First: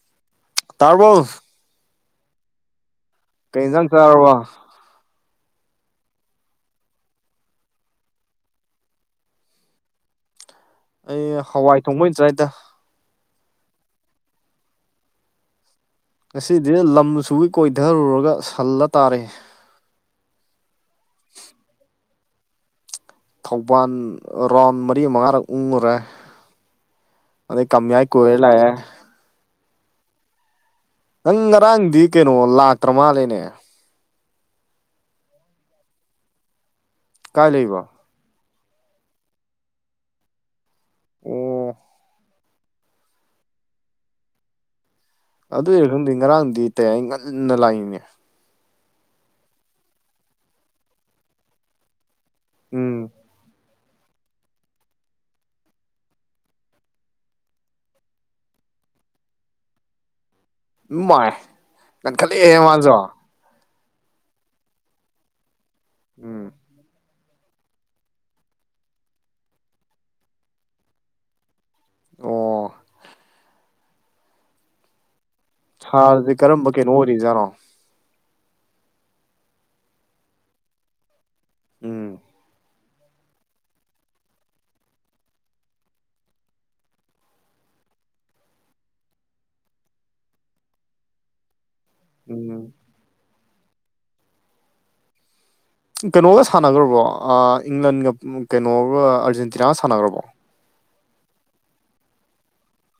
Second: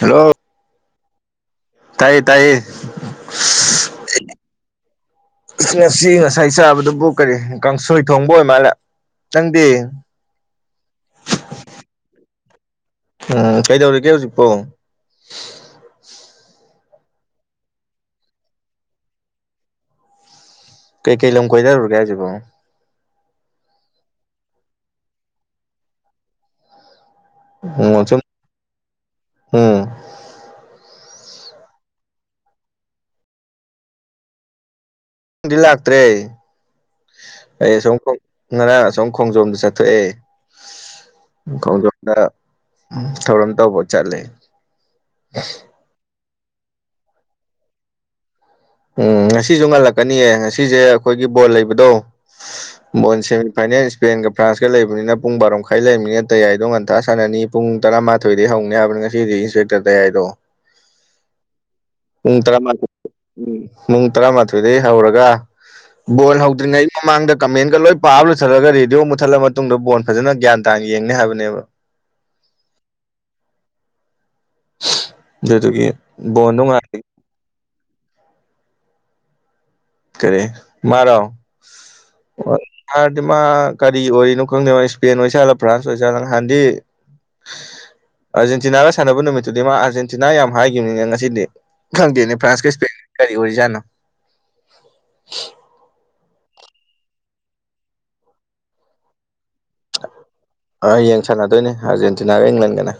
hello ꯇꯥꯔꯕꯣ ꯇꯥꯏꯌꯦ ꯇꯥꯏꯌꯦ ꯀꯩꯏꯟꯖꯥꯡ ꯆꯥꯔꯕ ꯉꯁꯤ ꯉꯁꯥꯏ ꯆꯥꯕꯗꯨꯕꯨ ꯀꯔꯤ ꯀꯥꯡꯁꯣꯏ ꯊꯣꯡꯕ ꯑꯣꯏ ꯃꯥꯜꯂꯦ ꯅꯪꯗꯤ ꯑꯩ ꯍꯋꯥꯏ ꯊꯣꯡꯕ ꯑꯣꯏꯅ ꯆꯥꯏꯗ ꯎꯝ ꯀꯩꯗꯧꯔꯤꯒꯦ ꯍꯧꯖꯤꯛꯄꯣ ꯉꯁꯤꯗꯤ ꯂꯝꯁꯨꯨꯕꯤ ꯀꯣꯏꯊꯔꯨꯔꯒ ꯁꯜꯂ ꯇꯥꯔꯦ ꯀꯩꯀꯩ ꯂꯝ ꯀꯣꯏꯗꯔꯨꯔꯒꯦ ꯍꯥꯏꯁꯤꯕꯣ ꯊꯧꯕꯥꯜ ꯔꯥꯎꯟ ꯃꯔꯤ ꯃꯉꯥꯔꯛ ꯎꯡꯉꯨꯔꯦ ꯑꯣ ꯎꯝ ꯀꯃꯌꯥ ꯁꯨꯝ ꯀꯣꯏꯔ ꯂꯥꯛꯑꯦ ꯎꯝ ꯅꯪ ꯉꯔꯥꯡꯗꯤ ꯀꯩꯅꯣ ꯂꯥꯛꯇ꯭ꯔ ꯃꯥꯜꯂꯦꯅꯦ ꯉꯔꯥꯡꯗꯤ ꯂꯥꯛꯇ꯭ꯔꯦ ꯀꯥꯏ ꯑꯩ ꯂꯩꯕ ꯑꯁꯣꯝ ꯉꯔꯥꯡ ꯑꯁꯣꯝ ꯈꯣꯡꯖꯣꯝꯗ ꯆꯠꯊꯣꯛꯑꯦ ꯑꯣ ꯈꯣꯡꯖꯣꯝꯗ ꯎꯝ ꯊꯧꯔꯝ ꯇꯧꯕ ꯆꯠꯂꯦ ꯑꯗꯨꯏꯔ ꯈꯪꯗꯦ ꯉꯔꯥꯡꯗꯤ ꯇꯥꯌꯥꯏ ꯉꯟꯅ ꯂꯥꯛꯏꯅꯦ ꯎꯝ ꯉꯁꯤꯁꯨ ꯉꯜꯂꯛꯀꯅꯤꯌꯦ ꯉꯁꯤꯁꯦ ꯑꯩꯈꯣꯏꯒꯤ ꯕꯣꯜ ꯂꯩꯕꯗꯣ ꯎꯝ ꯕꯣꯟ ꯁꯤꯃꯤ ꯐꯥꯏꯅꯦꯜ ꯏꯁꯄꯦꯟꯒ ꯐ꯭ꯔꯥꯟꯁꯀ ꯂꯩꯕꯅꯤꯅ ꯄꯨꯡ ꯕꯥꯔꯣ ꯃꯈꯥꯏ ꯂꯩꯕꯅꯤꯅ ꯇꯌꯥꯏꯗꯣ ꯉꯟꯇꯥ ꯁꯥꯅꯅꯤ ꯄꯨꯡ ꯇꯔꯥ ꯊꯣꯏꯗꯤ ꯍꯧꯅꯤ ꯍꯥꯏꯕꯅꯤ ꯉꯁꯤꯗꯤ ꯏꯟꯁꯄꯦꯛꯇꯔ ꯇꯌꯥꯏꯗꯣ ꯃꯥꯏ ꯅꯪ ꯄꯨꯡ ꯈꯜꯂꯛꯑꯦ ꯇꯔꯥꯃꯥ ꯃꯥꯁꯨ ꯎꯝ ꯄꯨꯡ ꯇꯔꯥꯃꯥꯊꯣꯏꯗꯩ ꯍꯧꯔꯒ ꯕꯣꯜ ꯎꯝ ꯍꯧꯗ꯭ꯔꯤꯉꯩꯒꯤ ꯃꯃꯥꯡꯗ ꯀꯃꯦꯟꯒ ꯂꯣꯏ ꯄꯥꯕ ꯂꯣꯏꯊꯠꯂꯒ ꯔꯦꯗꯤꯑꯣ ꯃꯨꯠꯊꯠꯂ ꯃꯇꯨꯡꯗ ꯕꯣꯟ ꯐꯖꯅ ꯒ꯭ꯌꯥꯟ ꯇꯥꯅ ꯌꯦꯡꯅꯤ ꯍꯥꯏꯕꯅꯦꯕ ꯑꯣ ꯗꯨꯀꯤ ꯕꯣꯟ ꯅꯨꯡꯉ ꯅꯣꯔꯤꯖꯥꯔꯣ ꯀꯔꯦ ꯃꯥꯔ ꯎꯝ ꯍꯥꯏꯔꯗꯤ ꯃꯥ ꯀꯔꯤ ꯑꯣꯏꯔꯤꯅꯣ ꯈꯪꯗꯦꯕꯣ ꯏꯁꯄꯦꯟ ꯑꯣꯏꯖꯥꯠꯂꯣ ꯐ꯭ꯔꯥꯟꯁ ꯑꯣꯏꯖꯥꯠꯂꯣ ꯅꯍꯥꯟꯗꯤ ꯑꯥꯔꯖꯦꯟꯇꯤꯅꯥꯒ ꯁꯥꯟꯅꯕ ꯅꯨꯃꯤꯠꯇꯨꯗꯤ ꯃꯥ ꯑꯥꯔꯖꯦꯟꯇꯤꯅꯥ ꯌꯥꯝ ꯍꯥꯏꯈꯤꯕꯅꯤꯅꯦ ꯉꯁꯤꯗꯤ ꯈꯪꯗꯦꯅꯦ ꯐ꯭ꯔꯥꯟꯁ ꯎꯝ ꯀ ꯁꯄꯦꯜ ꯀꯔꯤ ꯑꯣꯏꯔꯤꯖꯥꯅꯣ ꯀꯩꯅꯣꯒ ꯁꯥꯟꯅꯈ꯭ꯔꯕꯣ ꯏꯪꯂꯟꯒ ꯀꯩꯅꯣꯒ ꯑꯥꯔꯖꯦꯟꯇꯤꯅꯥꯒ ꯁꯥꯟꯅꯈ꯭ꯔꯕꯣ ꯍꯌꯦꯡ ꯁꯥꯟꯅꯗꯣꯏꯅꯦ ꯑꯥꯔꯖꯦꯟꯇꯤꯅꯥꯒ ꯏꯪꯂꯦꯟꯒꯅ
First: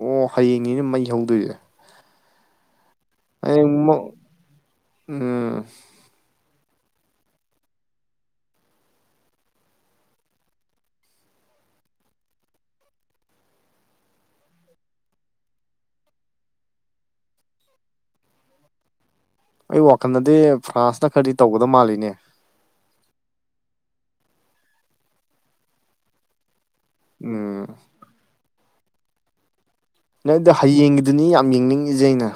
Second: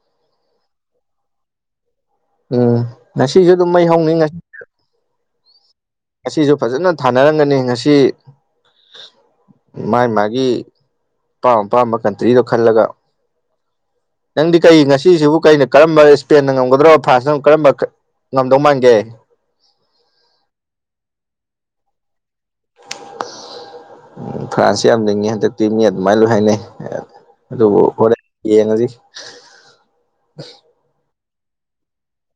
ꯑꯣ ꯍꯌꯦꯡꯅꯤꯅ ꯃꯩ ꯍꯧꯗꯣꯏꯁꯦ ꯎꯝ ꯉꯁꯤꯁꯨ ꯍꯌꯦꯡ ꯑꯗꯨꯝ ꯃꯩ ꯃꯛ ꯍꯧꯅꯤ ꯉꯁꯤ ꯎꯝ ꯉꯁꯤꯁꯨ ꯐꯖꯅ ꯊꯥꯅꯔꯝꯒꯅꯤ ꯉꯁꯤ ꯃꯥꯒꯤ ꯃꯥꯒꯤ ꯑꯄꯥꯝ ꯑꯄꯥꯝꯕ ꯀꯟꯇ꯭ꯔꯤꯗꯣ ꯈꯜꯂꯒ ꯅꯪꯗꯤ ꯀꯔꯤ ꯉꯁꯤꯁꯤꯕꯨ ꯀꯩꯅ ꯀꯔꯝꯕ ꯏꯁꯄꯦꯟꯗ ꯉꯝꯒꯗ꯭ꯔꯣ ꯐ꯭ꯔꯥꯟꯁꯅ ꯀꯔꯝꯕ ꯉꯝꯗꯧ ꯃꯥꯟꯒꯦ ꯑꯩ ꯋꯥꯈꯜꯗꯗꯤ ꯐ꯭ꯔꯥꯟꯁꯅ ꯈꯔꯗꯤ ꯇꯧꯒꯗ ꯃꯥꯜꯂꯤꯅꯦ ꯎ ꯐ꯭ꯔꯥꯟꯁꯁꯦ ꯌꯥꯝꯅꯤꯡꯤꯡꯉꯤ ꯍꯟꯗꯛꯇꯤ ꯃꯤ ꯑꯗꯨꯃꯥꯏꯅ ꯂꯣꯏ ꯍꯥꯏꯅꯩ ꯎꯝ ꯑꯗꯨꯕꯨ ꯍꯣꯔꯦꯟ ꯌꯦꯡꯉꯁꯤ ꯅꯪꯗ ꯍꯌꯦꯡꯒꯤꯗꯨꯅꯤ ꯌꯥꯝ ꯌꯦꯡꯅꯤꯡꯉꯖꯦ ꯑꯩꯅ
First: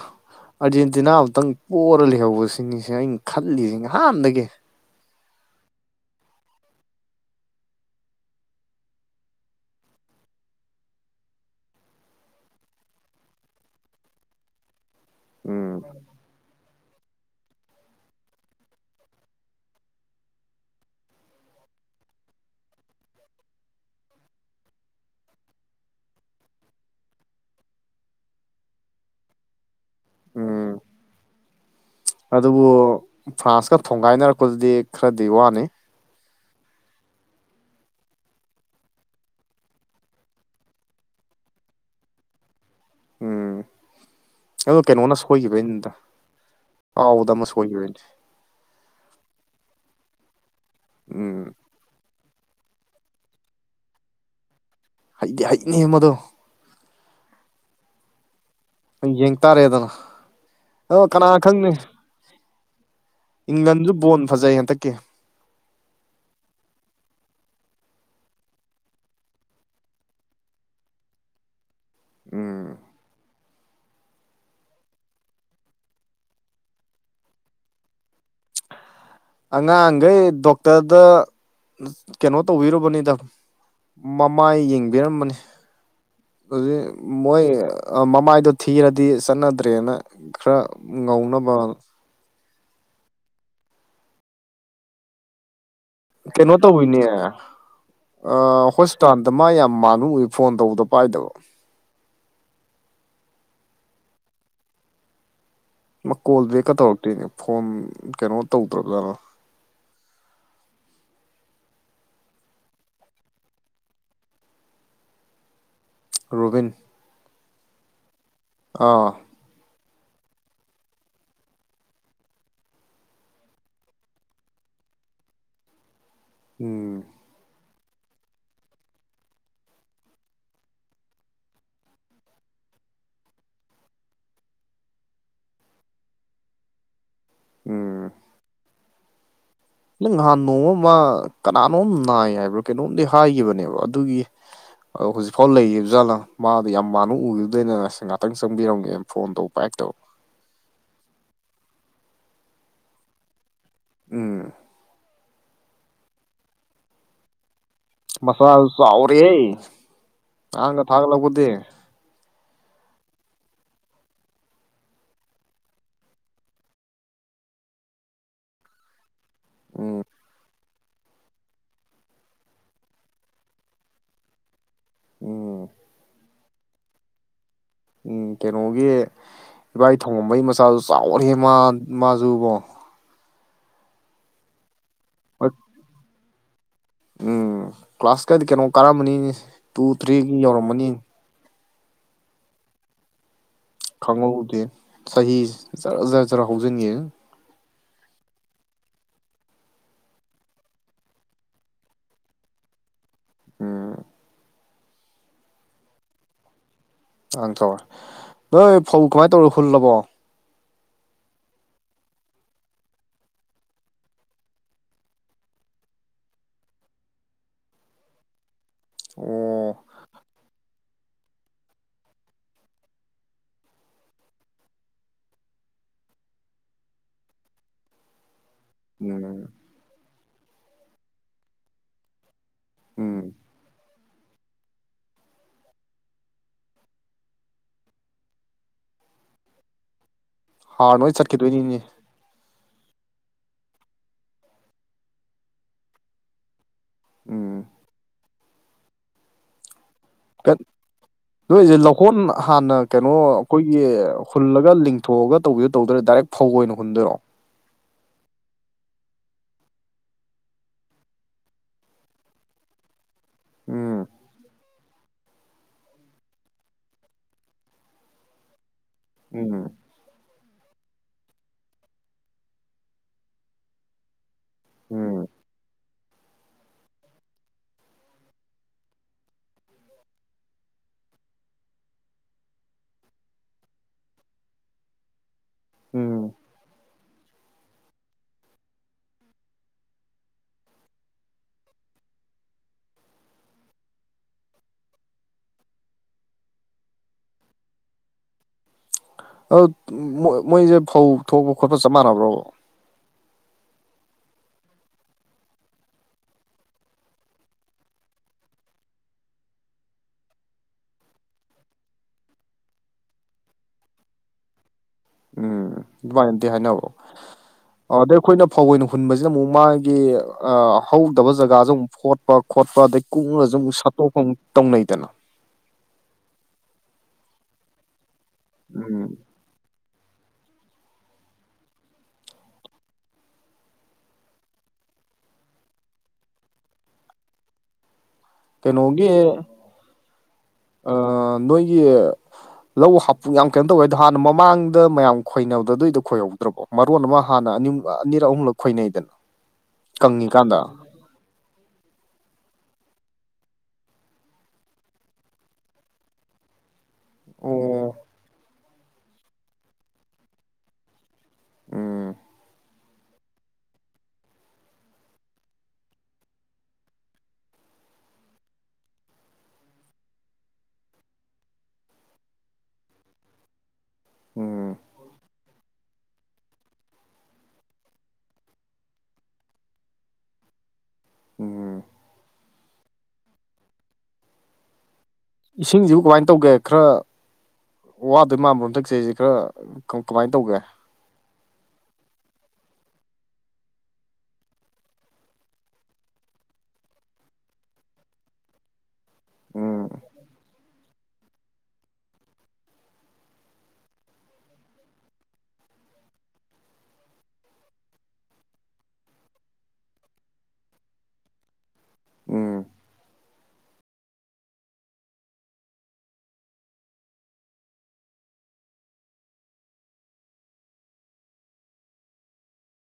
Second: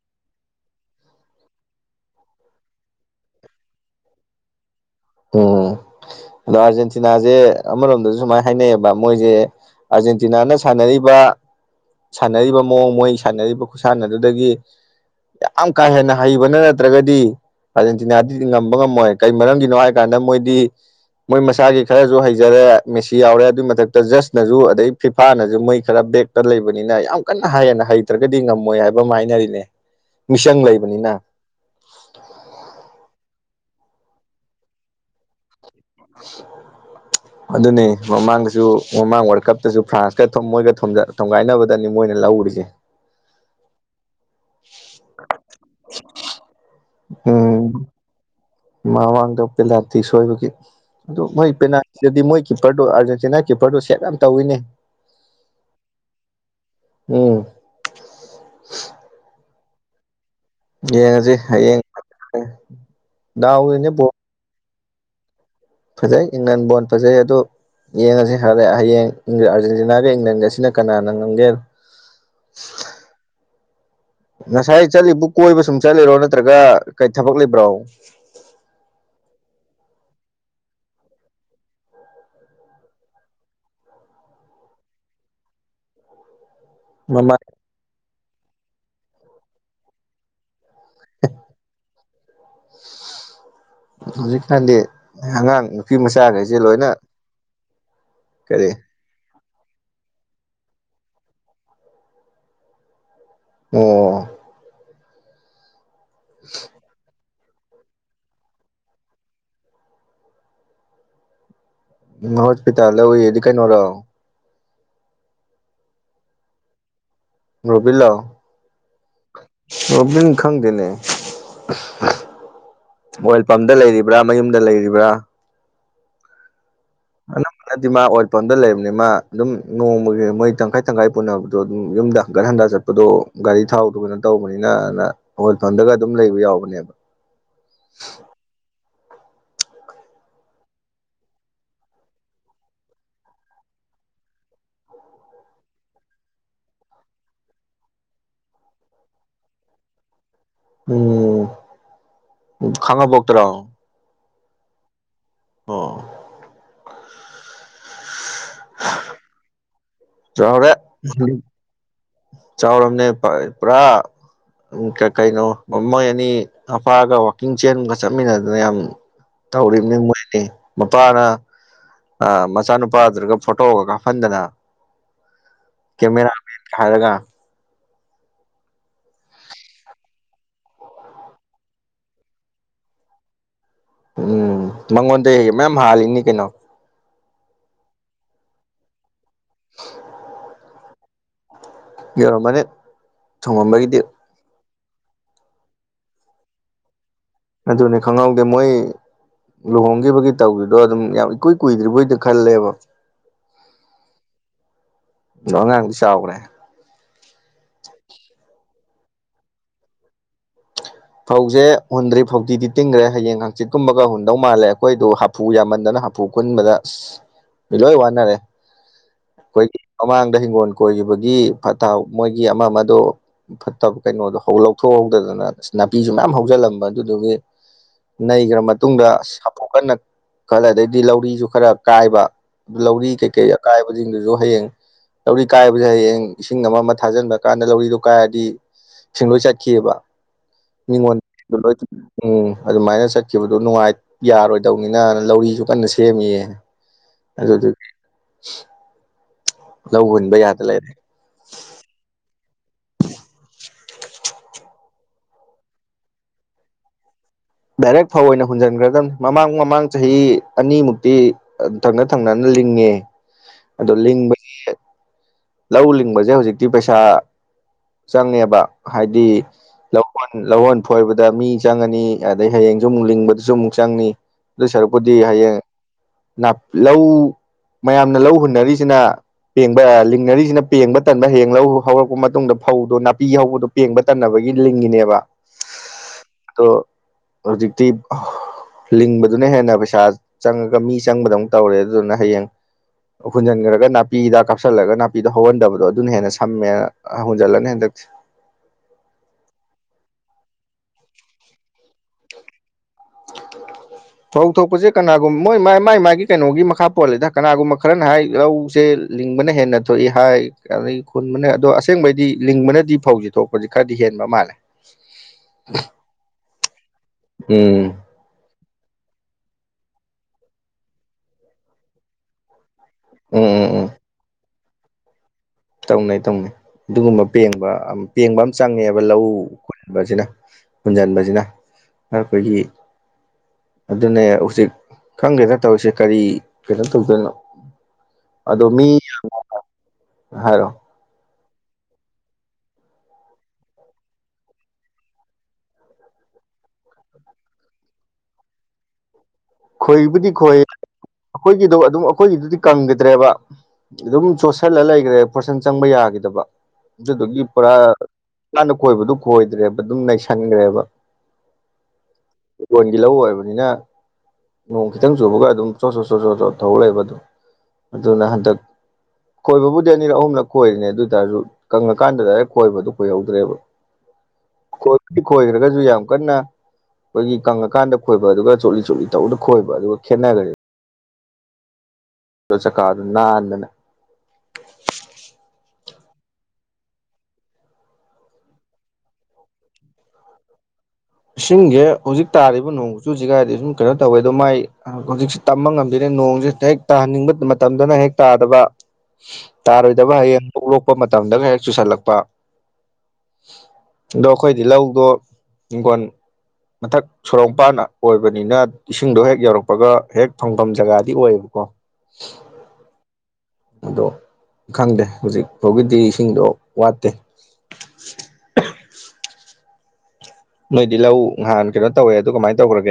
ꯑꯥꯔꯖꯦꯟꯇꯤꯅꯥ ꯑꯃꯨꯛꯇꯪ ꯄꯔ ꯂꯩꯍꯧꯕꯁꯤꯡꯅꯤꯁꯤꯦ ꯑꯩꯅ ꯈꯜꯂꯤꯁꯤꯦ ꯉꯍꯥꯟꯗꯒꯤ ꯎꯝ [unintelligible] ꯑꯗꯣ ꯑꯥꯔꯖꯦꯟꯇꯤꯅꯥꯁꯦ ꯑꯃꯔꯣꯝꯗꯁꯨ ꯁꯨꯃꯥꯏꯅ ꯍꯥꯏꯅꯩꯌꯦꯕ ꯃꯣꯏꯁꯦ ꯑꯥꯔꯖꯦꯟꯇꯤꯅꯥꯅ ꯁꯥꯟꯅꯔꯤꯕ ꯁꯥꯟꯅꯔꯤꯕ ꯃꯑꯣꯡ ꯃꯣꯏ ꯁꯥꯟꯅꯔꯤꯕ ꯈꯨꯠꯁꯥꯟꯅ ꯑꯗꯨꯗꯒꯤ ꯌꯥꯝ ꯎꯝ ꯀꯥ ꯍꯦꯟꯅ ꯍꯩꯕꯅ ꯅꯠꯇ꯭ꯔꯒꯗꯤ ꯑꯥꯔꯖꯦꯟꯇꯤꯅꯥꯗꯗꯤ ꯉꯝꯕ ꯉꯝꯃꯣꯏ ꯀꯩ ꯃꯔꯝꯒꯤꯅꯣ ꯥꯟꯗꯅ ꯃꯣꯏꯗꯤ ꯃꯣꯏ ꯃꯁꯥꯒꯤ ꯈꯔꯁꯨ ꯍꯩꯖꯔꯦ ꯃꯦꯁꯤ ꯌꯥꯎꯔꯦ ꯑꯗꯨꯏ ꯃꯊꯛꯇ ꯖꯁꯅꯁꯨ ꯑꯗꯩ ꯐꯤꯐꯥꯅꯁꯨ ꯃꯣꯏ ꯈꯔ ꯕꯦꯛ ꯇ ꯂꯩꯕꯅꯤꯅ ꯌꯥꯝ ꯀꯟꯅ ꯍꯌꯦꯅ ꯍꯩꯇ꯭ꯔꯒꯗꯤ ꯉꯝꯃꯣꯏ ꯍꯥꯏꯕ ꯑꯃ ꯍꯥꯏꯅꯔꯤꯅꯦ ꯃꯤꯁꯪ ꯎꯝ ꯂꯩꯕꯅꯤꯅ ꯑꯗꯨꯕꯨ ꯐ꯭ꯔꯥꯟꯁꯀ ꯊꯣꯝꯒꯥꯏꯅꯔꯛꯄꯗꯨꯗꯤ ꯈꯔꯗꯤ ꯋꯥꯅꯤ [unintelligible] ꯑꯗꯨꯅꯤ ꯃꯃꯥꯡꯗꯁꯨ ꯃꯃꯥꯡ ꯋꯥꯔꯜ ꯀꯞꯇꯁꯨ ꯐ꯭ꯔꯥꯟꯁꯀ ꯃꯣꯏꯒ ꯊꯣꯝꯖ ꯊꯣꯝꯒꯥꯏꯅꯕꯗꯅꯤ ꯃꯣꯏꯅ ꯂꯧꯔꯤꯁꯦ ꯎꯝ ꯑꯣ ꯀꯩꯅꯣꯅ ꯁꯣꯏꯈꯤꯕꯒꯤꯅꯤꯗ ꯀꯥꯎꯕꯗ ꯑꯃ ꯎꯝ ꯁꯣꯏꯈꯤꯕꯒꯤꯅꯦ ꯃꯃꯥꯡꯗ ꯄꯦꯂꯥꯇꯤ ꯁꯣꯏꯕꯒꯤ ꯑꯗꯨ ꯃꯣꯏ ꯎꯝ ꯄꯦ ꯁꯤꯗꯤ ꯃꯣꯏ ꯀꯤꯞꯄꯔꯗꯣ ꯑꯥꯔꯦꯟꯇꯤꯅꯥ ꯀꯤꯄꯔꯗꯣ ꯁꯦꯠ ꯌꯥꯝ ꯇꯧꯋꯤꯅꯦ ꯍꯩꯗꯤ ꯍꯩꯅꯦ ꯃꯗꯣ ꯎꯝ ꯌꯦꯡ ꯇꯥꯔꯦꯗꯅ ꯑ ꯀꯅꯥ ꯌꯦꯡꯉꯁꯤ ꯈꯪꯅꯤ ꯍꯌꯦꯡ ꯗꯥꯎꯒꯤꯅꯦ ꯏꯪꯂꯟꯁꯨ ꯕꯣꯜ ꯕꯣꯟ ꯐꯖꯩ ꯍꯟꯗꯛꯀꯤ ꯐꯖꯩ ꯏꯪꯂꯦꯟ ꯕꯣꯣꯟ ꯐꯖꯩ ꯑꯗꯣ ꯌꯦꯡꯉꯁꯤ ꯍꯔ ꯍꯌꯦꯡ ꯑꯥꯔꯖꯦꯟꯇꯤꯅꯥꯒ ꯏꯪꯂꯦꯟꯒ ꯑꯁꯤꯅ ꯀꯅꯥꯅ ꯉꯝꯒꯦ ꯎꯝ ꯉꯁꯥꯏ ꯆꯠꯂꯤꯕ ꯀꯣꯏꯕ ꯁꯨꯝ ꯆꯠꯂꯤꯔꯣ ꯅꯠꯇ꯭ꯔꯒ ꯀꯩ ꯊꯕꯛ ꯂꯩꯕ꯭ꯔꯣ ꯑꯉꯥꯡꯈꯩ ꯗꯣꯛꯇꯔꯗ ꯀꯩꯅꯣ ꯇꯧꯕꯤꯔꯨꯕꯅꯤꯗ ꯃꯃꯥꯏ ꯌꯦꯡꯕꯤꯔꯝꯕꯅꯤ ꯑꯗꯨ ꯃꯃꯥ ꯃꯣꯏ ꯃꯃꯥꯏꯗꯣ ꯊꯤꯔꯗꯤ ꯆꯠꯅꯗ꯭ꯔꯦꯅ ꯈꯔ ꯉꯧꯅꯕ ꯍꯧꯖꯤꯛꯀꯥꯟꯗꯤ ꯑꯉꯥꯡ ꯅꯨꯄꯤ ꯃꯆꯥꯈꯩꯁꯦ ꯂꯣꯏꯅ ꯑ ꯀꯔꯤ ꯍꯣꯁꯄꯤꯇꯥꯜꯗ ꯃꯥ ꯌꯥꯝ ꯃꯥꯟꯕ ꯎꯏ ꯐꯣꯟ ꯇꯧꯕꯗꯣ ꯄꯥꯏꯗꯕ ꯑꯣ ꯃꯥ ꯀꯣꯜ ꯕꯦꯛꯀ ꯇꯧꯔꯛꯇꯣꯏꯅꯦ ꯐꯣꯟ ꯀꯩꯅꯣ ꯇꯧꯗ꯭ꯔꯕꯖꯥꯠꯅ ꯎꯝ ꯍꯣꯁꯄꯤꯇꯥꯜꯗ ꯎꯌꯦꯗꯤ ꯀꯩꯅꯣꯔꯣ ꯔꯣꯕꯤꯟ ꯔꯣꯕꯤꯜꯂꯣ ꯑꯥ ꯔꯣꯕꯤꯟ ꯈꯪꯗꯦꯅꯦ ꯑꯣꯏꯜ ꯄꯝꯗ ꯂꯩꯔꯤꯕ꯭ꯔꯥ ꯃꯌꯨꯝꯗ ꯂꯩꯔꯤꯕ꯭ꯔꯥ ꯎꯝ ꯑ ꯃꯥꯗꯤ ꯃꯥ ꯑꯣꯏꯜ ꯄꯝꯗ ꯂꯩꯕꯅꯤ ꯃꯥ ꯑꯗꯨꯝ ꯅꯣꯡꯃꯒꯤ ꯃꯣꯏ ꯇꯪꯈꯥꯏ ꯇꯪꯈꯥꯏ ꯄꯨꯅꯕꯗꯣ ꯑꯗꯨꯝ ꯌꯨꯝꯗ ꯍꯒꯠ ꯍꯟꯗ ꯆꯠꯄ ꯗꯣ ꯒꯥꯔꯤ ꯊꯥꯎꯗ ꯑꯣꯏꯅ ꯇꯧꯕꯅꯤꯅꯅ ꯍꯜꯐꯝꯗꯒ ꯑꯗꯨꯝ ꯂꯩꯕ ꯌꯥꯎꯕꯅꯦꯕ ꯎꯝ ꯅꯪ ꯅꯍꯥꯟ ꯅꯣꯡꯃꯃ ꯀꯅꯥꯅꯣꯝ ꯅꯥꯏ ꯍꯥꯏꯕ꯭ꯔꯣ ꯀꯩꯅꯣꯝꯗꯤ ꯍꯥꯏꯈꯤꯕꯅꯦꯕ ꯑꯗꯨꯒꯤ ꯑꯗꯣ ꯍꯧꯖꯤꯛꯐꯥꯎꯕ ꯂꯩ ꯖꯥꯠꯅ ꯃꯥꯗ ꯌꯥꯝ ꯃꯅ ꯎꯈꯤꯕꯗꯣꯏꯗ ꯑꯁ ꯉꯥꯛꯇꯪ ꯆꯪꯕꯤꯔꯝꯒꯦꯅ ꯐꯣꯟ ꯇꯧꯕ ꯄꯥꯏꯔꯛꯇꯕ ꯎꯝ ꯈꯪꯉꯄꯣꯛꯇꯔꯣ ꯎꯝ ꯑꯣ ꯃꯆꯥ ꯆꯥꯎꯔꯦ ꯆꯥꯎꯔꯦ ꯅꯍꯟꯒ ꯊꯥꯒꯠꯂꯛꯄꯗꯤ ꯆꯥꯎꯔꯝꯅꯦ ꯄꯨꯔꯥ ꯀꯩꯅꯣ ꯃ ꯃꯣꯏ ꯑꯅꯤ ꯑꯄꯥꯒ ꯋꯥꯛꯀꯤꯡ ꯆꯦꯟꯕꯒ ꯆꯠꯃꯤꯟꯅꯗꯅ ꯌꯥꯝ ꯇꯧꯔꯤꯝꯅꯦ ꯎꯝ ꯃꯣꯏ ꯑꯦ ꯃꯄꯥꯅ ꯃꯆꯥꯅꯨꯄꯥꯗꯨꯗꯒ ꯐꯣꯇꯣꯒ ꯀꯥꯞꯍꯟꯗꯅ ꯎꯝ ꯀꯦꯃꯦꯔꯥ ꯃꯦꯟ ꯍꯥꯏꯔꯒ ꯎꯝ ꯀꯩꯅꯣꯒꯤ ꯏꯕꯥꯏ ꯊꯣꯡꯉꯝꯕꯩ ꯃꯆꯥꯁꯨ ꯆꯥꯎꯔꯦ ꯃꯥ ꯃꯥꯁꯨꯕꯣ ꯎꯝ ꯃꯉꯣꯟꯗꯩ ꯃꯌꯥꯝ ꯍꯥꯜꯂꯤꯅꯤ ꯀꯩꯅꯣ ꯎꯝ ꯀ꯭ꯂꯥꯁꯀꯗꯤ ꯀꯩꯅꯣ ꯀꯥꯔꯝꯃꯅꯤ ꯇꯨ ꯊ꯭ꯔꯤꯒꯤ ꯌꯧꯔꯝꯃꯅꯤ ꯀꯔꯣ ꯃꯅꯦ ꯊꯣꯡꯉꯕꯒꯤ ꯗꯦ ꯆꯍꯤꯖꯔ ꯖꯔ ꯖꯔꯥ ꯍꯧꯖꯤꯟꯉꯦ ꯑꯗꯨꯅꯤ ꯈꯪꯍꯧꯗꯦ ꯃꯣꯏ ꯂꯨꯍꯣꯡꯈꯤꯕꯒꯤ ꯇꯧꯗꯨꯗꯣ ꯑꯗꯨꯝ ꯌꯥꯝ ꯏꯀꯨꯏ ꯀꯨꯏꯗ꯭ꯔꯤꯕꯣꯏꯗꯤ ꯈꯜꯂꯦꯕ ꯎꯝ ꯂ ꯉꯥꯡꯗꯤ ꯆꯥꯎꯈ꯭ꯔꯦ ꯑꯪ ꯇꯧꯔꯦ ꯅꯣꯏ ꯐꯧ ꯀꯃꯥꯏꯅ ꯇꯧꯔ ꯍꯨꯜꯂꯕꯣ ꯐꯧꯁꯦ ꯍꯨꯟꯗ꯭ꯔꯤ ꯐꯧꯗꯤꯤꯗꯤ ꯇꯤꯡꯈ꯭ꯔꯦ ꯍꯌꯦꯡ ꯍꯥꯡꯆꯤꯠꯀꯨꯝꯕꯒ ꯍꯨꯟꯗꯧ ꯃꯥꯜꯂꯦ ꯑꯩꯈꯣꯏꯗꯨ ꯍꯥꯐꯨ ꯌꯥꯝꯃꯟꯗꯅ ꯍꯥꯐꯨ ꯀꯨꯟꯕꯗ ꯑ ꯃꯤ ꯂꯣꯏ ꯋꯥꯅꯔꯦ ꯑꯩꯈꯣꯏ ꯑꯣ ꯃꯃꯥꯡꯗ ꯍꯤꯡꯒꯣꯜ ꯀꯣꯏꯈꯤꯕꯒꯤ ꯐꯠꯇꯥꯎ ꯃꯣꯏꯒꯤ ꯑꯃ ꯑꯃꯗꯣ ꯐꯠꯇꯕ ꯀꯩꯅꯣꯗꯣ ꯂꯧꯊꯣꯛꯍꯧꯗꯗꯅ ꯅꯥꯄꯤꯁꯨ ꯃꯌꯥꯝ ꯍꯧꯖꯤꯜꯂꯝꯕ ꯑꯗꯨꯗꯨꯒꯤ ꯅꯩꯈ꯭ꯔ ꯃꯇꯨꯡꯗ ꯎꯝ ꯁꯥꯄꯣ ꯀꯟꯅ ꯈꯜꯂꯦ ꯑꯗꯩꯗꯤ ꯂꯧꯔꯤꯁꯨ ꯈꯔ ꯑꯀꯥꯏꯕ ꯑꯗꯨ ꯂꯧꯔꯤ ꯎꯝ ꯀꯩꯀꯩ ꯑꯀꯥꯏꯕꯁꯤꯡꯗꯨꯁꯨ ꯍꯌꯦꯡ ꯂꯧꯔꯤ ꯀꯥꯏꯕꯁꯦ ꯍꯌꯦꯡ ꯏꯁꯤꯡ ꯑꯃ ꯑꯃ ꯊꯥꯖꯤꯟꯕ ꯀꯥꯟꯗ ꯂꯧꯔꯤꯗꯣ ꯀꯥꯏꯔꯗꯤ ꯁꯦꯡꯡꯂꯣꯏ ꯆꯠꯈꯤꯑꯕ ꯍꯥꯔ ꯂꯣꯏ ꯃꯤꯉꯣꯟꯗ ꯂꯣꯏ ꯆꯠꯈꯤꯗꯣꯏꯅꯤꯅꯦ ꯎꯝ ꯑꯗꯨꯃꯥꯏꯅ ꯆꯠꯈꯤꯕꯗꯨ ꯅꯨꯡꯉꯥꯏ ꯌꯥꯔꯣꯏꯗꯧꯅꯤꯅ ꯂꯧꯔꯤꯁꯨ ꯀꯟꯅ ꯁꯦꯝꯃꯤꯌꯦ ꯑꯦꯁꯨ ꯎꯝ ꯊ ꯂꯧ ꯍꯨꯟꯕ ꯌꯥꯗ ꯂꯩꯔꯦ ꯅꯣꯏꯁꯦ ꯂꯧꯈꯣꯟ ꯍꯥꯟꯅ ꯀꯩꯅꯣ ꯑꯩꯈꯣꯏ ꯑꯩꯒꯤ ꯍꯨꯜꯂꯒ ꯂꯤꯡꯊꯣꯛꯑꯒ ꯇꯧꯕꯤꯗꯣ ꯇꯧꯗꯣꯏꯔꯦ ꯗꯥꯏꯔꯦꯛ ꯐꯧ ꯑꯣꯏꯅ ꯍꯨꯟꯗꯣꯏꯔꯣ ꯗꯥꯏꯔꯦꯛ ꯐꯧ ꯑꯣꯏꯅ ꯍꯨꯟꯖꯤꯟꯈ꯭ꯔꯗꯝꯕꯅꯤ ꯃꯃꯥꯡ ꯃꯃꯥꯡ ꯆꯍꯤ ꯑꯅꯤꯃꯨꯛꯇꯤ ꯊꯪꯅ ꯊꯪꯅꯅ ꯂꯤꯡꯉꯦ ꯑꯗꯣ ꯎꯝ ꯂꯤꯡꯕꯁꯦ ꯂꯧ ꯂꯤꯡꯕꯁꯦ ꯍꯧꯖꯤꯛꯇꯤ ꯄꯩꯁꯥ ꯆꯪꯉꯦꯕ ꯍꯥꯏꯗꯤ ꯎꯝ ꯂꯧꯣꯟ ꯂꯧꯍꯣꯟ ꯐꯣꯏꯕꯗ ꯃꯤ ꯆꯪꯉꯅꯤ ꯑꯗꯩ ꯍꯌꯦꯡꯁꯨ ꯑꯃꯨꯛ ꯂꯤꯡꯕꯗꯁꯨ ꯑꯃꯨꯛ ꯆꯪꯅꯤ ꯂꯣꯏꯁꯔꯨꯛꯄꯗꯤ ꯎꯝ ꯍꯌꯦꯡ ꯂꯧ ꯃꯌꯥꯝꯅ ꯂꯧ ꯍꯨꯟꯅꯔꯤꯁꯤꯅ ꯄꯦꯡꯕ ꯂꯤꯡꯅꯔꯤꯁꯤꯅ ꯄꯦꯡꯕ ꯇꯟꯕ ꯍꯦꯡ ꯍꯧꯔꯛꯄ ꯃꯇꯨꯡꯗ ꯐꯧꯗꯣ ꯅꯥꯄꯤ ꯍꯧꯕꯗꯣ ꯄꯦꯡꯕ ꯇꯟꯅꯕꯒꯤ ꯂꯤꯡꯉꯅꯦꯕ ꯎꯝ ꯑꯗꯣ ꯍꯧꯖꯤꯛꯇꯤ ꯂꯤꯡꯕꯗꯨꯅ ꯍꯦꯟꯅ ꯄꯩꯁꯥ ꯆꯪꯉꯒ ꯃꯤ ꯆꯪꯕꯗ ꯑꯃꯨꯛ ꯇꯧꯔꯦ ꯑꯗꯨꯗꯨꯅ ꯍꯌꯦꯡ ꯍꯨꯟꯖꯟꯈ꯭ꯔꯒ ꯅꯥꯄꯤꯗ ꯀꯥꯞꯁꯤꯜꯂꯒ ꯅꯥꯄꯤꯗꯣ ꯍꯧꯍꯟꯗꯕꯗꯣ ꯑꯗꯨꯅ ꯍꯦꯟꯅ ꯁꯝꯃꯦꯅ ꯍꯨꯟꯖꯜꯂꯒ ꯍꯟꯗꯛ ꯑ ꯃꯣꯏꯁꯦ ꯐꯧ ꯊꯣꯛꯄ ꯈꯣꯠꯄ ꯆꯞ ꯃꯥꯟꯅꯕ꯭ꯔꯣ [inaudible] ꯐꯧ ꯊꯣꯛꯄꯁꯦ ꯀꯅꯥꯒꯨꯝꯕ ꯃꯣꯏ ꯃꯥꯏ ꯃꯥꯒꯤ ꯀꯩꯅꯣꯒꯤ ꯃꯈꯥ ꯄꯣꯜꯜꯂꯤꯦꯗ ꯀꯅꯥꯒꯨꯝꯕ ꯈꯔꯅ ꯍꯥꯏ ꯂꯧ ꯁꯦ ꯂꯤꯡꯕꯅ ꯍꯦꯟꯅ ꯊꯣꯛꯏ ꯍꯥꯏ ꯑꯗꯒꯤ ꯈꯨꯟꯕꯅ ꯑꯗꯣ ꯑꯁꯦꯡꯕꯩꯗꯤ ꯂꯤꯡꯕꯅꯗꯤ ꯐꯧꯁꯦ ꯊꯣꯛꯎ ꯍꯧꯖꯤꯛ ꯈꯔꯗꯤ ꯍꯦꯟꯕ ꯃꯥꯜꯂꯦ ꯎꯝ ꯑꯗꯨꯃꯥꯏꯅꯗꯤꯦ ꯍꯥꯏꯅꯕ ꯎꯝ ꯑꯗꯩ ꯑꯩꯈꯣꯏꯅ ꯐꯧ ꯑꯣꯏꯅ ꯍꯨꯟꯕꯁꯤꯅ ꯑꯃꯨꯛ ꯃꯥꯒꯤ ꯍꯧꯗꯕ ꯖꯒꯥꯁꯦ ꯑꯃꯨꯛ ꯐꯣꯔꯠ ꯀꯄ ꯈꯣꯠꯄ ꯑꯗꯩ ꯎꯝ ꯀꯣꯛꯉꯒꯁꯨ ꯎꯝ ꯑꯃꯨ ꯎꯝ ꯁꯠꯇꯣꯛꯐꯝ ꯇꯧꯅꯩꯗꯅ ꯇꯧꯅꯩ ꯇꯧꯅꯩ ꯑꯗꯨꯒꯨꯝꯕ ꯄꯦꯡꯕ ꯄꯦꯡꯕ ꯑꯃ ꯆꯪꯉꯦꯕ ꯎꯝ ꯂꯧ ꯕꯁꯤꯅ ꯍꯨꯟꯖꯟꯕꯁꯤꯅ ꯑꯩꯈꯣꯏꯒꯤ ꯑꯗꯨꯅꯦ ꯍꯧꯖꯤꯛ ꯈꯪꯒꯦꯗ ꯇꯧꯔꯤꯁꯦ ꯀꯔꯤ ꯀꯩꯅꯣ ꯇꯧꯗꯣꯏꯅꯣ [inaudible] ꯑꯗꯣ ꯃꯤ ꯍꯥꯏꯔꯣ ꯑ ꯅꯣꯏꯒꯤ ꯂꯧ ꯍꯥꯞꯄꯨ ꯌꯥꯝ ꯀꯩꯅꯣ ꯇꯧꯋꯦ ꯑꯗꯣ ꯍꯥꯟꯅ ꯃꯃꯥꯡꯗ ꯃꯌꯥꯝ ꯈꯣꯏꯅꯅꯕꯗꯗꯩꯗꯣ ꯈꯣꯏꯍꯧꯗ꯭ꯔꯕꯣ ꯃꯔꯣꯟ ꯑꯃ ꯍꯥꯟꯅ ꯑ ꯑꯅꯤꯔꯛ ꯑꯍꯨꯝꯂꯛ ꯈꯣꯏꯅꯩꯗꯅ ꯈꯣꯏꯕꯨꯗꯤ ꯈꯣꯏ ꯀꯪꯉꯤꯀꯥꯟꯗ ꯑꯩꯈꯣꯏꯒꯤꯗꯣ ꯑꯗꯨꯝ ꯑꯩꯈꯣꯏꯒꯤꯗꯨꯗꯤ ꯀꯪꯒꯗ꯭ꯔꯦꯕ ꯑꯗꯨꯝ ꯆꯣꯠꯁꯤꯜꯂ ꯂꯩꯈ꯭ꯔꯦ ꯄꯣꯔꯁꯟ ꯆꯪꯕ ꯌꯥꯈꯤꯗꯕ ꯑꯗꯨꯗꯨꯒꯤ ꯄꯨꯔꯥ ꯑꯣ ꯍꯅ ꯀꯣꯏꯕꯗꯨ ꯈꯣꯏꯗ꯭ꯔꯦꯕ ꯑꯗꯨꯝ ꯅꯩꯁꯟꯈ꯭ꯔꯦꯕ ꯎꯝ ꯣꯟꯒꯤ ꯂꯧ ꯑꯣꯏꯕꯅꯤꯅ ꯅꯣꯡ ꯈꯤꯇꯪ ꯆꯨꯕꯒ ꯑꯗꯨꯝ ꯆꯣꯠ ꯆꯣꯠ ꯆꯣꯠ ꯆꯣ ꯆꯣ ꯊꯧ ꯂꯩꯕꯗꯣ ꯑꯗꯨꯅ ꯍꯟꯗꯛ ꯈꯣꯏꯕꯕꯨꯗꯤ ꯑꯅꯤꯔꯛ ꯑꯍꯨꯝꯂꯛ ꯈꯣꯏꯔꯤꯅꯦ ꯑꯗꯨ ꯑꯣꯏ ꯇꯔꯁꯨ ꯀꯪꯉꯀꯥꯟꯗ ꯗꯥꯏꯔꯦꯛ ꯈꯣꯏꯕꯗꯨ ꯀꯣꯏꯍꯧꯗ꯭ꯔꯦꯕ ꯎꯝ ꯀ ꯈꯣꯏꯈ꯭ꯔꯒꯁꯨ ꯌꯥꯝ ꯀꯟꯅ ꯑꯩꯈꯣꯏꯒꯤ ꯀꯪꯉꯀꯥꯟꯗ ꯈꯣꯏꯕ ꯑꯗꯨꯒ ꯆꯣꯠꯂꯤ ꯆꯣꯠꯂꯤ ꯇꯧꯗ ꯈꯣꯏꯕ ꯑꯗꯨꯒ ꯈꯦꯠꯅꯈ꯭ꯔꯁꯦ ꯎꯝ ꯆꯀꯥꯗ ꯅꯥꯟꯗꯅꯦ ꯏꯁꯤꯡꯁꯤꯕꯨ ꯀꯃꯥꯏꯅ ꯇꯧꯒꯦ ꯈꯔ ꯋꯥꯗꯣꯏ ꯃꯥꯟꯕ ꯑꯃꯝ ꯊꯛꯆꯩꯔꯤꯁꯦ ꯈꯔ ꯀꯃꯥꯏꯅ ꯇꯧꯒꯦ ꯏꯁꯤꯡꯁꯦ ꯍꯧꯖꯤꯛ ꯇꯥꯔꯤꯕ ꯅꯣꯡ ꯆꯨꯁꯤꯒꯥꯏꯗꯤ ꯁꯨꯝ ꯀꯩꯅꯣ ꯇꯧꯋꯦ ꯑꯗꯣ ꯃꯥꯏ ꯍꯧꯖꯤꯛꯁ ꯇꯝꯕ ꯉꯝꯕꯤꯔꯦ ꯅꯣꯡꯁꯦ ꯍꯦꯛ ꯇꯥꯍꯟꯅꯤꯡꯕ ꯃꯇꯝꯗꯅ ꯍꯦꯛ ꯇꯥꯗꯕ ꯇꯥꯔ ꯎꯝ ꯑꯣꯏꯗꯕ ꯍ ꯊꯣꯛꯄ ꯃꯇꯝꯗꯒ ꯍꯦꯛ ꯆꯨꯁꯜꯂꯛꯄ ꯑꯗꯣ ꯑꯩꯈꯣꯏꯗꯤ ꯂꯧꯗꯣ ꯍꯤꯡꯒꯣꯟ ꯃꯊꯛ ꯁꯣꯔꯣꯡꯄꯥꯟꯅ ꯑꯣꯏꯕꯅꯤꯅ ꯏꯁꯤꯡꯗꯣ ꯍꯦꯛ ꯌꯧꯔꯛꯄꯒ ꯍꯦꯛ ꯐꯪꯐꯝ ꯖꯒꯥꯗꯤ ꯑꯣꯏꯌꯦꯕꯀꯣ ꯎꯝ ꯑꯗꯣ ꯈꯪꯗꯦ ꯍꯧꯖꯤꯛ ꯐꯥꯎꯒꯤꯗꯤ ꯏꯁꯤꯡꯗꯣ ꯋꯥꯠꯇꯦ ꯅꯣꯏꯗꯤ ꯂꯧ ꯅꯍꯥꯟ ꯀꯩꯅꯣ ꯇꯧꯋꯦ ꯑꯗꯨ ꯀꯃꯥꯏꯅ ꯇꯧꯈ꯭ꯔꯒꯦ